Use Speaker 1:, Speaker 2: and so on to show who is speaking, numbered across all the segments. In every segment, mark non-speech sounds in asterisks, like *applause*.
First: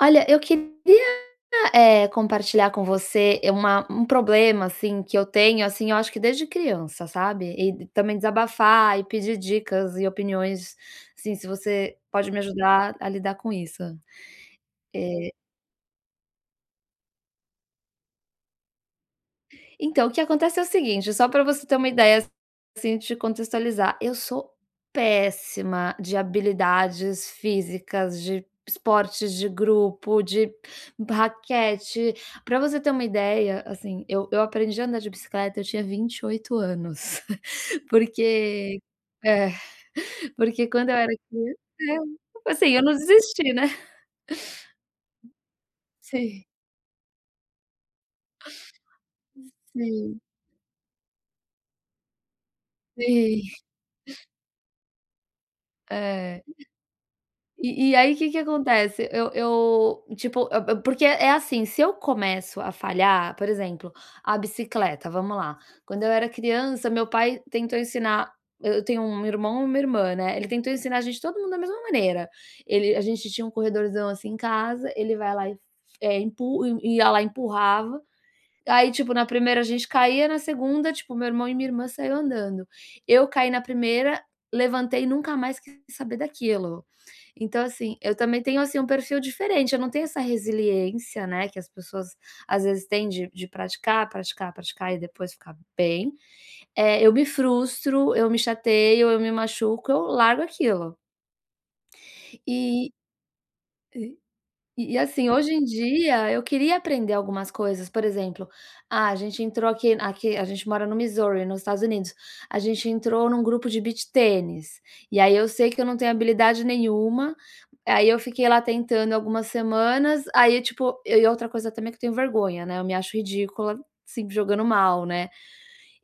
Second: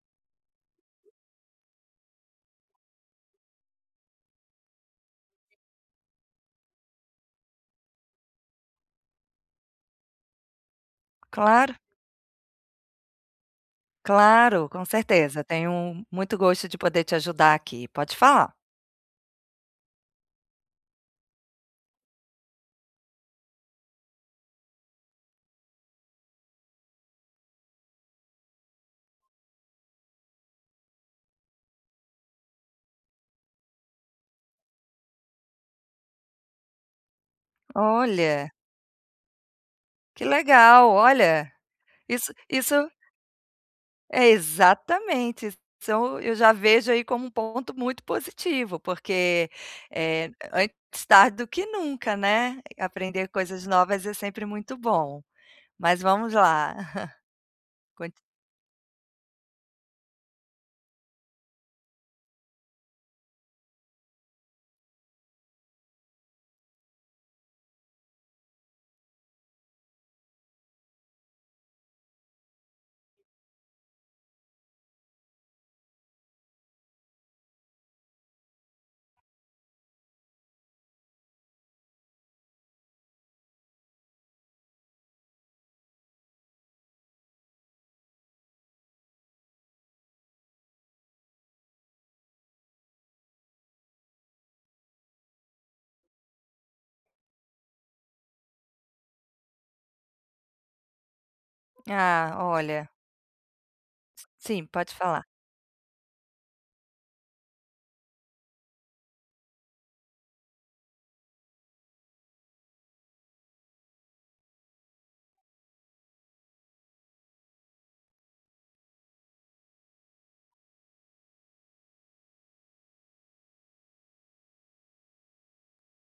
Speaker 1: Olha, eu queria, eh, compartilhar com você é uma um problema, assim, que eu tenho, assim, eu acho que desde criança, sabe. E e também desabafar e pedir dicas e opiniões sim se
Speaker 2: Claro.
Speaker 1: você, pode me ajudar a lidar com isso.
Speaker 2: Claro, com
Speaker 1: Eh
Speaker 2: certeza, tenho muito gosto de poder te ajudar aqui. Pode falar.
Speaker 1: Então, o que acontece é o seguinte só pra você ter uma ideia, assim, te contextualizar. Eu sou péssima de habilidades físicas, de esportes de grupo, de raquete. Pra você ter uma ideia, assim, eu eu aprendi a andar de bicicleta eu tinha 28 anos, *chuckles*
Speaker 2: Olha!
Speaker 1: Porque é,
Speaker 2: Que
Speaker 1: porque
Speaker 2: legal,
Speaker 1: quando eu era
Speaker 2: olha,
Speaker 1: criança, *unintelligible*
Speaker 2: isso
Speaker 1: assim,
Speaker 2: isso
Speaker 1: eu não desisti né.
Speaker 2: É, exatamente,
Speaker 1: *chuckles*
Speaker 2: são eu
Speaker 1: Sim.
Speaker 2: já vejo, aí, como um ponto muito positivo porque,
Speaker 1: Sim.
Speaker 2: eh, antes tarde do que nunca, né? Aprender
Speaker 1: Sim.
Speaker 2: coisas novas é sempre muito bom. Mas vamos
Speaker 1: É.
Speaker 2: lá. *chuckles*
Speaker 1: E e,
Speaker 2: Cont
Speaker 1: aí, que que acontece? Eu eu, tipo, a a porque, é assim, se eu começo a falhar por exemplo, a bicicleta, vamos lá, quando eu era criança meu pai tentou ensinar eu tenho 1 irmão e 1, irmã, né, ele tentou ensinar a gente todo mundo da mesma maneira. Ele a gente tinha um corredorzão, assim, em casa ele vai lá e empu i ia, lá, e empurrava. Aí, tipo, na 1ª a gente caía, na 2ª, tipo, meu irmão e minha irmã saiu andando. Eu caí na 1ª, levantei e nunca mais quis saber daquilo. Então, assim, eu também tenho, assim, um perfil diferente, eu não tenho essa resiliência, né, que as pessoas, às vezes têm de de praticar, praticar, praticar e depois ficar bem. Eh, eu me frustro, eu me chateio, eu me machuco, eu largo aquilo.
Speaker 2: Ah, olha.
Speaker 1: Eh aí
Speaker 2: S
Speaker 1: e
Speaker 2: sim, pode
Speaker 1: e
Speaker 2: falar.
Speaker 1: ,assim, hoje em dia eu queria aprender algumas coisas, por exemplo, ah, a gente entrou aqui aqui a gente mora no Missouri, no Estados Unidos, a gente entrou num grupo de Beach Tênis, e aí, eu sei que eu não tenho habilidade nenhuma, aí, eu fiquei lá tentando algumas semanas, aí, tipo eu e outra coisa também que eu tenho vergonha, né, eu me acho ridícula, se jogando mal, né?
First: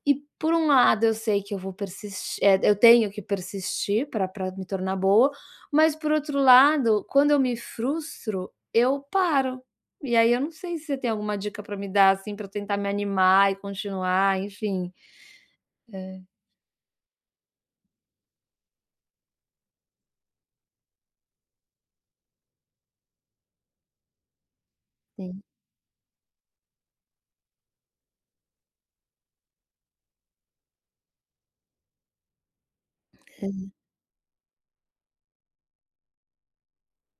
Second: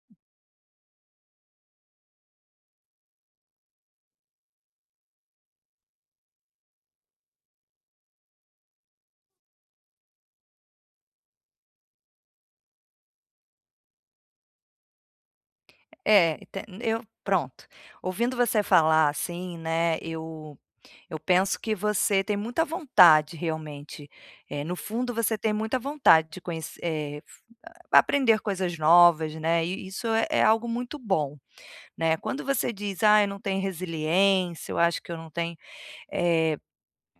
Speaker 1: E por um lado eu sei que eu vou persis eh, eu tenho que persistir, pra pra me tornar boa, mas por outro lado, quando eu me frustro, eu paro. E aí, eu não sei se você tem alguma dica pra me dar, assim, pra eu tentar me animar e continuar enfim É.
Speaker 2: É, te eu pronto ouvindo você falar, assim, né, eu eu penso que você tem muita vontade realmente, eh, no fundo você
Speaker 1: Sim.
Speaker 2: tem muita vontade de conhe eh, fu hã, pra aprender coisas novas, né, e e isso é algo muito bom, né, quando você diz: "Ai eu não tenho
Speaker 1: *unintelligible*
Speaker 2: resiliência, eu acho que eu não tenho" eh,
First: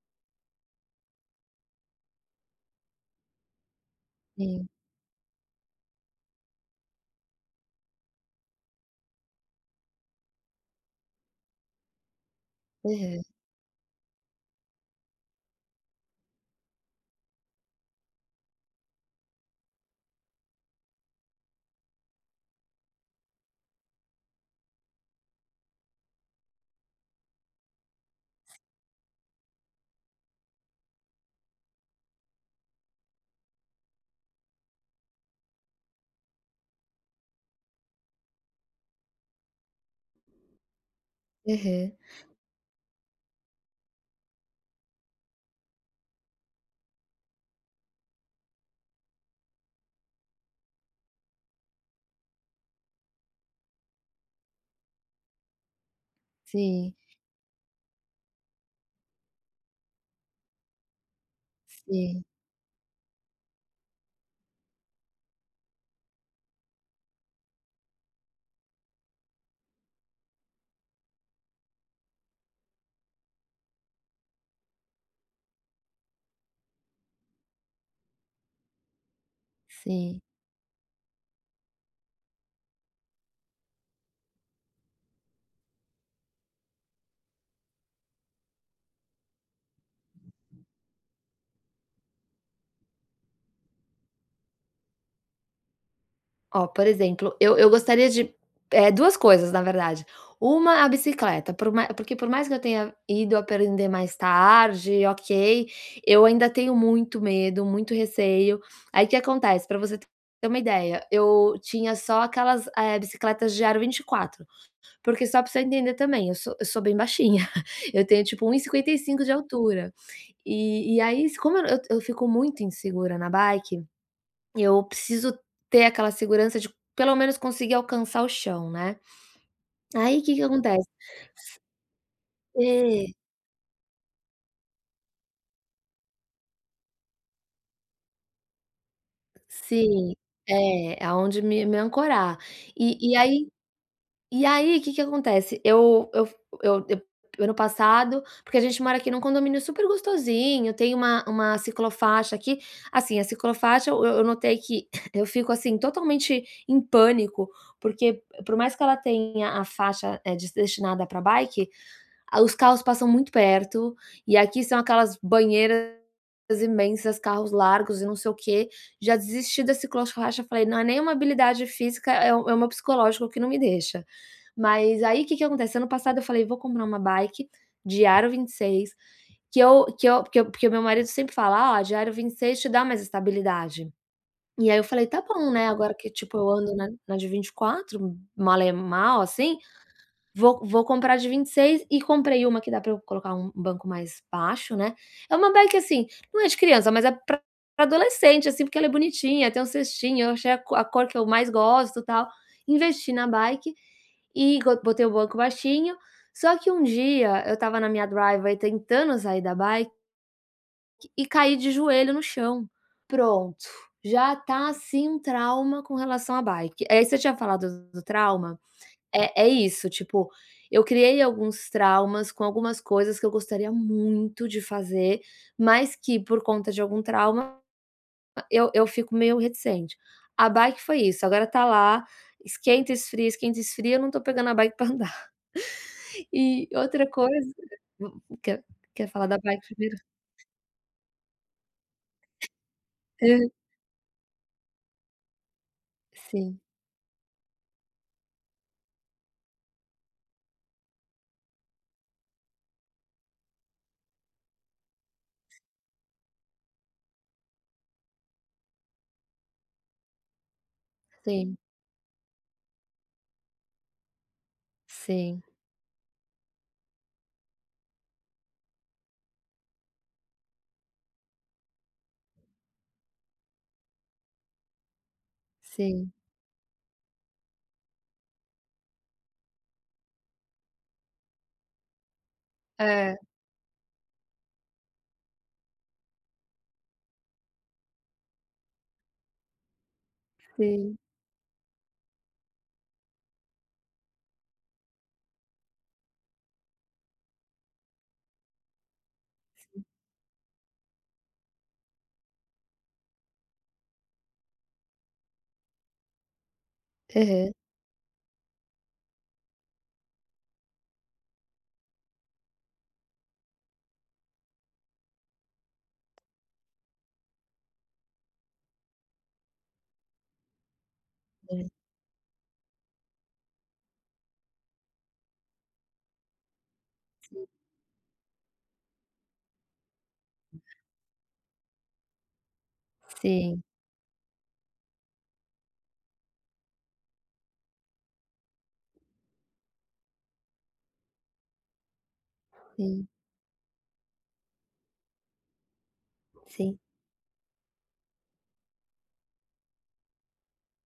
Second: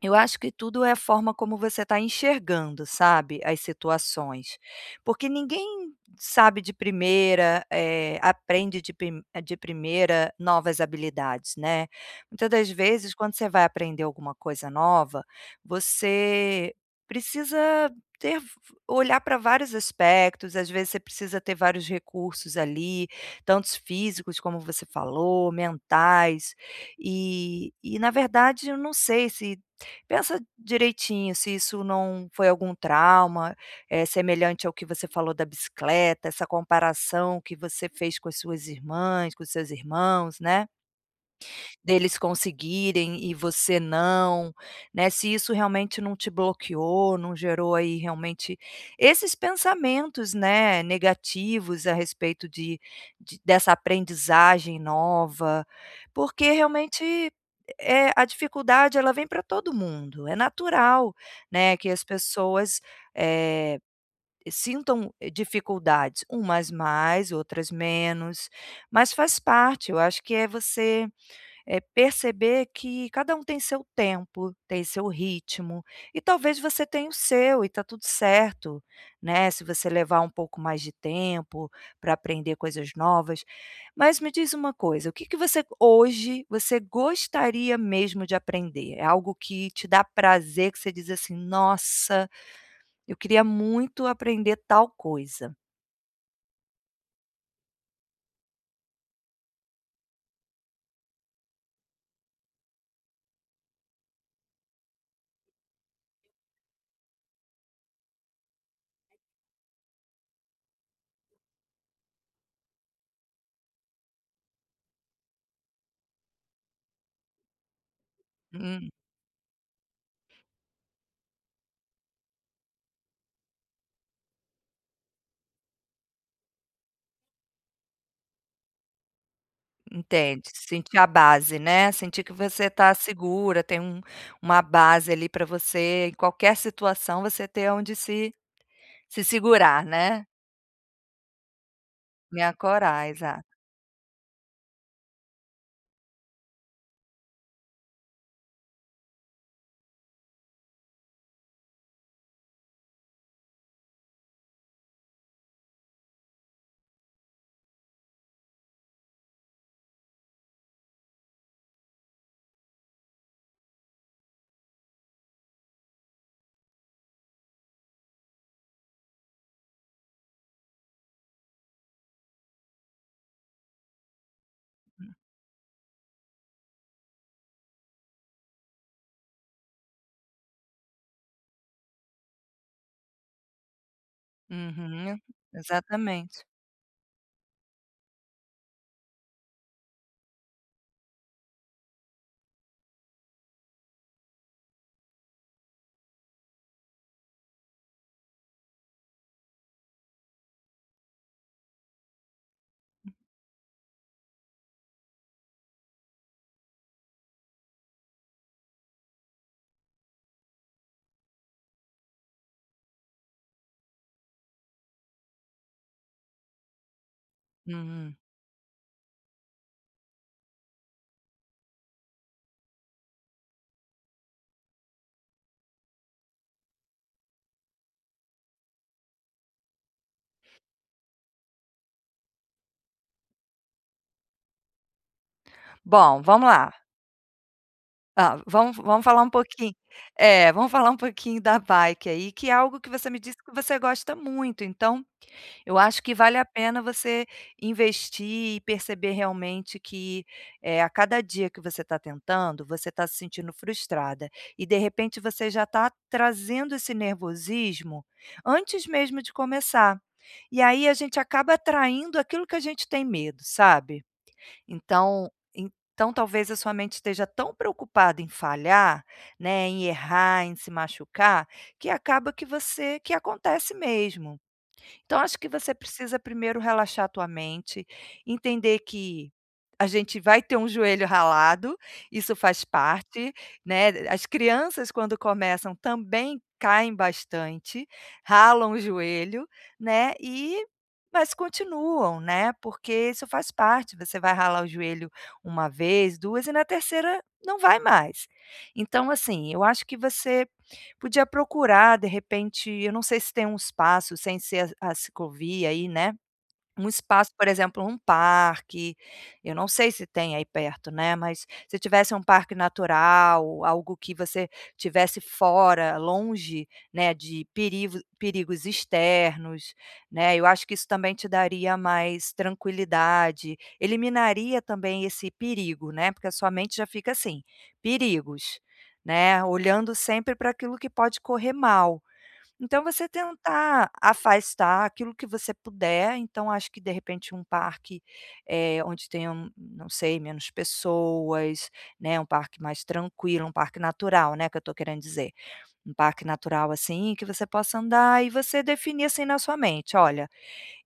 Speaker 2: eu acho que tudo é a forma como você tá enxergando, sabe. As situações.
Speaker 1: Sim.
Speaker 2: Porque ninguém sabe de primeira, eh, aprende de pi de primeira novas habilidades, né. Muita das vezes
Speaker 1: Aham.
Speaker 2: quando você vai aprender alguma coisa nova, você precisa ter f f olhar pra vários aspectos, às vezes você precisa ter vários recursos. ali, tantos físicos como você falou "mentais", eh e na verdade eu não sei se pensa direitinho se isso não foi algum trauma, é semelhante ao que você falou da "bicicleta", essa comparação que você fez com as suas irmãs, com os seus irmãos, né
Speaker 1: Aham.
Speaker 2: deles conseguirem e você não, né, se isso realmente não te bloqueou, não gerou, aí, realmente esses pensamentos, né, negativos a respeito de de dessa aprendizagem nova, porque
Speaker 1: Sim.
Speaker 2: realmente e é a dificuldade ela vem pra todo mundo, é natural, né, que as
Speaker 1: Sim.
Speaker 2: pessoas, eh, sintam, eh, dificuldades umas mais outras menos. Mas faz parte, eu acho que é você, é perceber que cada um tem seu tempo, tem seu ritmo, e talvez você tenha o seu e tá tudo certo, né, se você levar
Speaker 1: Sim.
Speaker 2: um pouco mais de tempo pra aprender coisas novas. Mas me diz uma coisa, o que que você hoje você gostaria mesmo de aprender? É algo que te dá prazer, que você diz, assim: "Nossa! Eu queria muito aprender tal coisa".
Speaker 1: Ó, por exemplo, eu eu gostaria de eh, 2 coisas, na verdade. Uma, a bicicleta, por ma porque por mais que eu tenha ido aprender mais tarde, ok, eu ainda tenho muito medo, muito receio. Aí o que acontece, pra você te ter uma ideia, eu tinha só aquelas, eh, bicicletas de aro 24. Porque só pra você entender também, eu sou eu sou bem baixinha, *chuckles* eu tenho tipo 1 e
Speaker 2: Hum.
Speaker 1: 55 de altura. E e aí s como eu nã eu eu fico muito insegura na bike, eu preciso ter aquela segurança de pelo menos conseguir alcançar o chão, né. Aí, que que
Speaker 2: Entende,
Speaker 1: acontece
Speaker 2: sentir a base, né, sentir que você tá
Speaker 1: É.
Speaker 2: segura, tem um uma base ali, pra você em qualquer situação você ter onde se se segurar,
Speaker 1: Sim,
Speaker 2: né.
Speaker 1: é, aonde me me ancorar.
Speaker 2: Me ancorar,
Speaker 1: E e
Speaker 2: exa
Speaker 1: aí e aí, que que acontece, eu eu f eu eu ano passado porque a gente mora aqui num condomínio super gostosinho, tem uma uma ciclo-faixa aqui. Assim, a ciclo-faixa, eu eu notei que *coughs* eu fico, assim, totalmente em pânico, porque por mais que ela tenha a faixa, eh, des destinada pra bike, ah, os carros passam muito perto, e aqui são aquelas banheiras imensas, carros largos e não sei o quê. Já desisti da ciclo-faixa, falei: "Não é nenhuma habilidade física, é o é o meu psicológico que não me deixa". Mas
Speaker 2: Hum.
Speaker 1: aí, que que acontece, ano passado eu falei: "Vou comprar uma bike de aro 26, que eu que eu" porque porque o meu marido sempre fala: "Ó, a de aro 26 te dá mais estabilidade". E aí eu falei:
Speaker 2: Uhum.
Speaker 1: "Tá bom, né, agora que, tipo,
Speaker 2: Exatamente.
Speaker 1: eu ando na na de 24, mal e mal assim, vou vou comprar a de 26", e comprei uma que dá pra eu colocar um banco mais baixo, né. É uma bike assim, não é de criança, mas é pra pra adolescente, assim, porque ela é bonitinha, tem um cestinho, eu achei a co a cor que eu mais gosto, tal. Investi na bike, e go Botei o banco baixinho. Só que um dia eu estava na minha driveway tentando sair da bi e caí de joelho no chão. Pronto, já tá assim um trauma com relação à bike. Aí você tinha falado do do
Speaker 2: Hum.
Speaker 1: trauma, é é isso, tipo, eu criei alguns traumas com algumas coisas que eu gostaria muito de fazer, mas que por conta de algum trauma, ah, eu eu fico meio reticente. A bike foi isso, agora tá lá, esquenta, esfria, esquenta, esfria, eu não tô pegando a bike pra andar.
Speaker 2: Bom,
Speaker 1: E
Speaker 2: vamos lá.
Speaker 1: outra coisa hum
Speaker 2: Ah,
Speaker 1: quer
Speaker 2: vamos vamos
Speaker 1: quer
Speaker 2: falar
Speaker 1: falar
Speaker 2: um
Speaker 1: da bike
Speaker 2: pouqui
Speaker 1: primeiro?
Speaker 2: É, vamos falar um pouquinho da bike, aí, que é algo que você me
Speaker 1: Hã.
Speaker 2: disse que você gosta muito, então eu acho que vale a
Speaker 1: Sim.
Speaker 2: pena você investir e perceber realmente que, eh, a cada dia que você tá tentando, você tá se sentindo frustrada, e de repente você já tá trazendo esse nervosismo antes mesmo de começar. E aí a gente acaba
Speaker 1: Sim.
Speaker 2: atraindo aquilo que a gente tem medo, sabe. Então
Speaker 1: Sim.
Speaker 2: então talvez a sua mente esteja tão preocupada em falhar, né, em errar, em se machucar, que acaba que você que acontece mesmo. Então acho que você
Speaker 1: Sim.
Speaker 2: precisa primeiro relaxar tua mente, entender que a gente vai ter um joelho ralado, isso faz
Speaker 1: É.
Speaker 2: parte, né. As crianças quando começam, também caem bastante, ralam o joelho, né, e
Speaker 1: Sim.
Speaker 2: mas continuam, né, porque isso faz parte, você vai ralar você vai ralar o joelho 1 vez, 2, e na 3º não vai mais. Então assim, eu acho que você podia procurar, de repente eu não sei se tem um espaço sem ser a a ciclovia aí, né. Um espaço, por
Speaker 1: Aham.
Speaker 2: exemplo, um parque, eu não sei se tem aí perto, né, mas se tivesse um parque natural, algo que você estivesse fora, longe, né, de perivo perigos externos, né, eu acho que isso também te
Speaker 1: É.
Speaker 2: daria mais tranquilidade, eliminaria também esse perigo, né, porque a sua mente já fica assim: "Perigos", né, olhando sempre pra aquilo que pode correr mal. Então você
Speaker 1: Sim.
Speaker 2: tentar afastar aquilo que você puder, então acho que de repente um parque, eh, onde tenham, não sei, menos pessoas, né, um parque mais
Speaker 1: Sim.
Speaker 2: tranquilo, um parque natural, né, que eu tô querendo dizer. Um parque natural
Speaker 1: Sim.
Speaker 2: assim, que você possa andar e você definir assim na sua mente: "Olha,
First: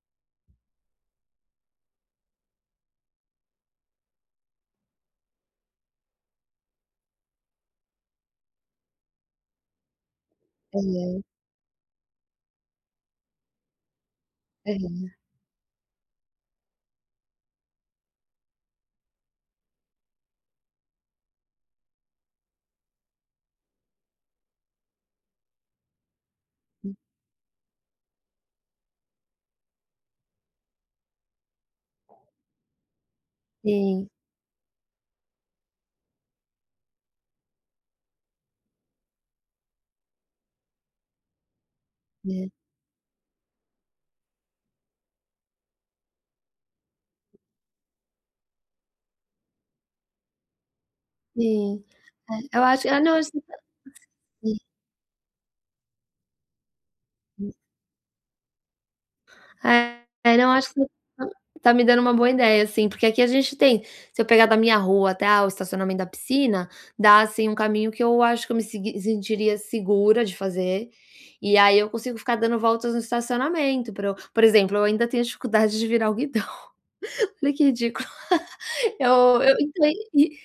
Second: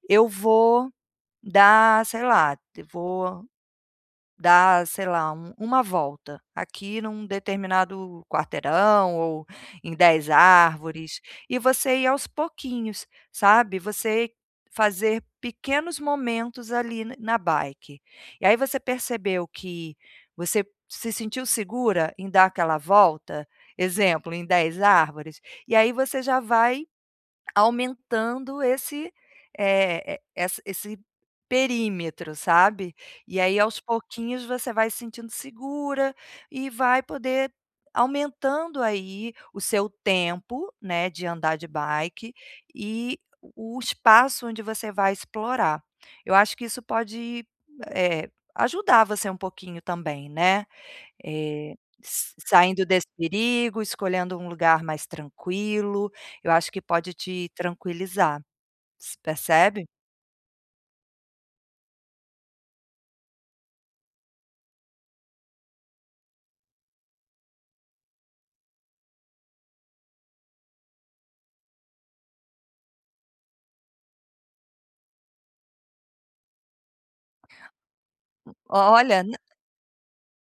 Speaker 2: eu vou dar, sei lá, vou dar, sei lá, u uma volta aqui num determinado quarteirão ou em 10 árvores".
Speaker 1: *unintelligible*
Speaker 2: E você ir aos pouquinhos, sabe, você
Speaker 1: Aham.
Speaker 2: fazer pequenos momentos ali na na bike. E aí você percebeu que você se sentiu segura em dar aquela volta, exemplo, em 10 árvores, e aí você já vai
Speaker 1: Hum.
Speaker 2: aumentando esse eh, e essa esse perímetro, sabe. E aí aos
Speaker 1: Sim.
Speaker 2: pouquinhos você vai se sentindo segura, e vai poder aumentando aí o seu tempo, né, de andar de bike, e o o espaço onde você vai explorar. Eu acho que isso pode, eh, ajudar você um pouquinho também né, eh,
Speaker 1: Sim.
Speaker 2: s
Speaker 1: É. Eu
Speaker 2: saindo
Speaker 1: acho é,
Speaker 2: desse
Speaker 1: não acho
Speaker 2: perigo, escolhendo um
Speaker 1: sim.
Speaker 2: lugar mais tranquilo, eu acho que pode te tranquilizar, s percebe?
Speaker 1: É. Não, acho que você tá tá me dando uma boa ideia sim, porque aqui a gente tem Se eu pegar da minha rua até, ah, o estacionamento da piscina, dá assim um caminho que eu acho que eu me segui sentiria segura de fazer, e aí eu consigo ficar dando voltas no estacionamento para eu Por exemplo, eu ainda tenho dificuldade de virar o guidão. Olha que ridículo. *laughs*
Speaker 2: Olha, nã
Speaker 1: Eu eu entrei e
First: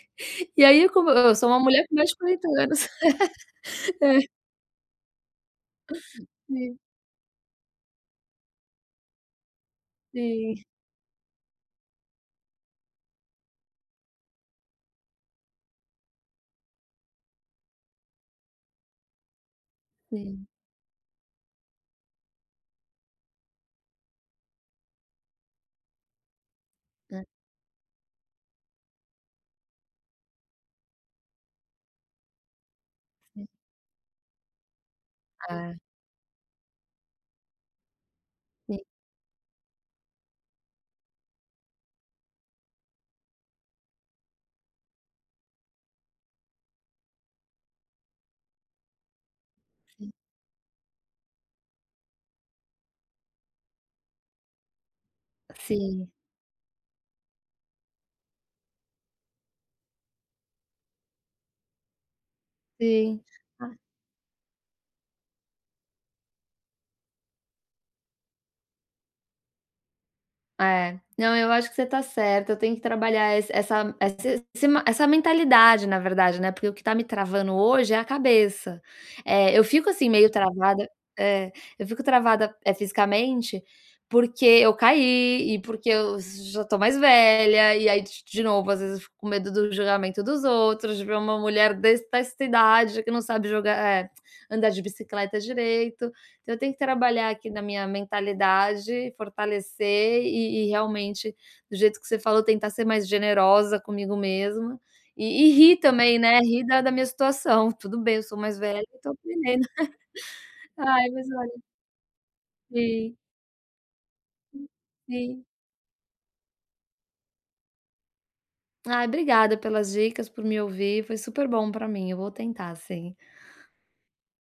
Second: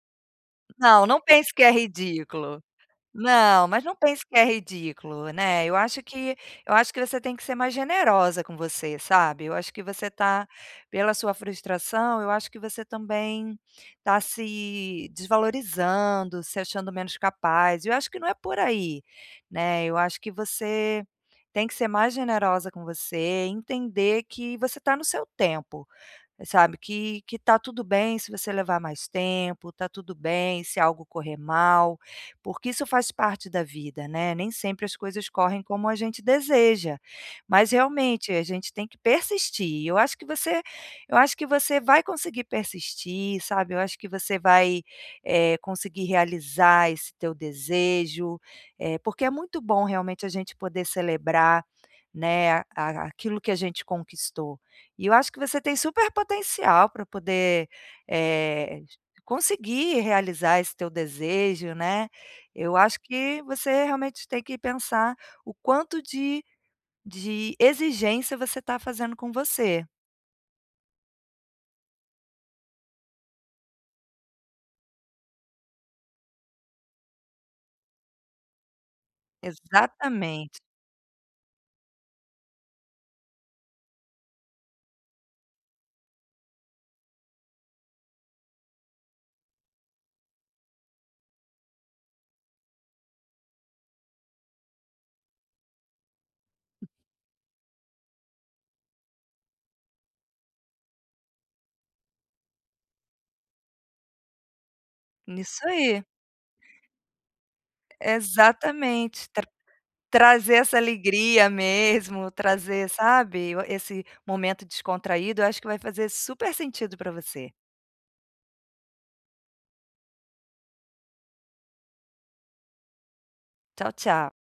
Speaker 1: e aí
Speaker 2: Não,
Speaker 1: como eu
Speaker 2: não
Speaker 1: eu sou
Speaker 2: pense
Speaker 1: uma
Speaker 2: que é
Speaker 1: mulher com mais de 40
Speaker 2: ridículo.
Speaker 1: anos.
Speaker 2: Não, mas não pense
Speaker 1: *laughs* É.
Speaker 2: que é ridículo, né, eu acho que eu
Speaker 1: Sim.
Speaker 2: acho que você tem que ser mais generosa com você, sabe, eu acho que você tá
Speaker 1: Sim.
Speaker 2: pela sua frustração, eu acho que você também tá se desvalorizando, se achando menos capaz e eu acho que não é por aí, né, eu acho que
Speaker 1: Sim.
Speaker 2: você tem que ser mais generosa com você e entender que você tá no seu tempo, sabe, que
Speaker 1: É.
Speaker 2: que tá tudo bem se você levar mais tempo, tá tudo bem se algo correr mal, porque isso faz parte da vida, né, nem sempre as coisas correm
Speaker 1: É.
Speaker 2: como a gente deseja. Mas realmente, a gente
Speaker 1: Sim.
Speaker 2: tem que persistir. Eu acho que você eu acho que você vai conseguir persistir, sabe, eu acho que você vai, eh, conseguir realizar esse teu desejo, eh, porque é muito bom
Speaker 1: Sim.
Speaker 2: realmente a gente poder celebrar, né, a a aquilo que a gente conquistou. E eu acho que você tem
Speaker 1: Sim.
Speaker 2: super potencial pra poder, eh, conseguir realizar esse teu desejo, né. Eu acho
Speaker 1: Sim.
Speaker 2: que
Speaker 1: Ah
Speaker 2: você realmente tem que pensar o quanto de de exigência você tá fazendo com você.
Speaker 1: É. Não, eu acho que você tá certa, eu tenho que trabalhar esse essa esse esse ma essa mentalidade, na verdade, né, porque o que tá me travando hoje é a cabeça. Eh, eu fico assim meio
Speaker 2: Exatamente.
Speaker 1: travada É. Eu fico travada, eh, fisicamente, porque eu caí, e porque eu já tô mais velha, e aí de de novo, às vezes eu fico com medo do julgamento dos outros, de ver uma mulher des desta idade que não sabe joga eh, *clicks tongue* andar de bicicleta direito. Então eu tenho que trabalhar aqui na minha mentalidade, fortalecer e e realmente do jeito que você falou, tentar ser mais generosa comigo mesma. E e
Speaker 2: Isso
Speaker 1: rir
Speaker 2: aí.
Speaker 1: também, né, rir da da minha situação: "Tudo bem, eu sou mais velha e tô
Speaker 2: Exatamente. Tra
Speaker 1: aprendendo".
Speaker 2: trazer
Speaker 1: *laughs*
Speaker 2: essa
Speaker 1: Ai, mas
Speaker 2: alegria
Speaker 1: olha
Speaker 2: mesmo, trazer,
Speaker 1: Sim.
Speaker 2: sabe, o esse momento
Speaker 1: Hum.
Speaker 2: descontraído, eu
Speaker 1: Sim.
Speaker 2: acho que vai fazer super sentido pra você.
Speaker 1: Ai, obrigada pelas dicas, por me ouvir, foi super bom pra mim. Eu vou tentar sim.
Speaker 2: Tchau, tchau.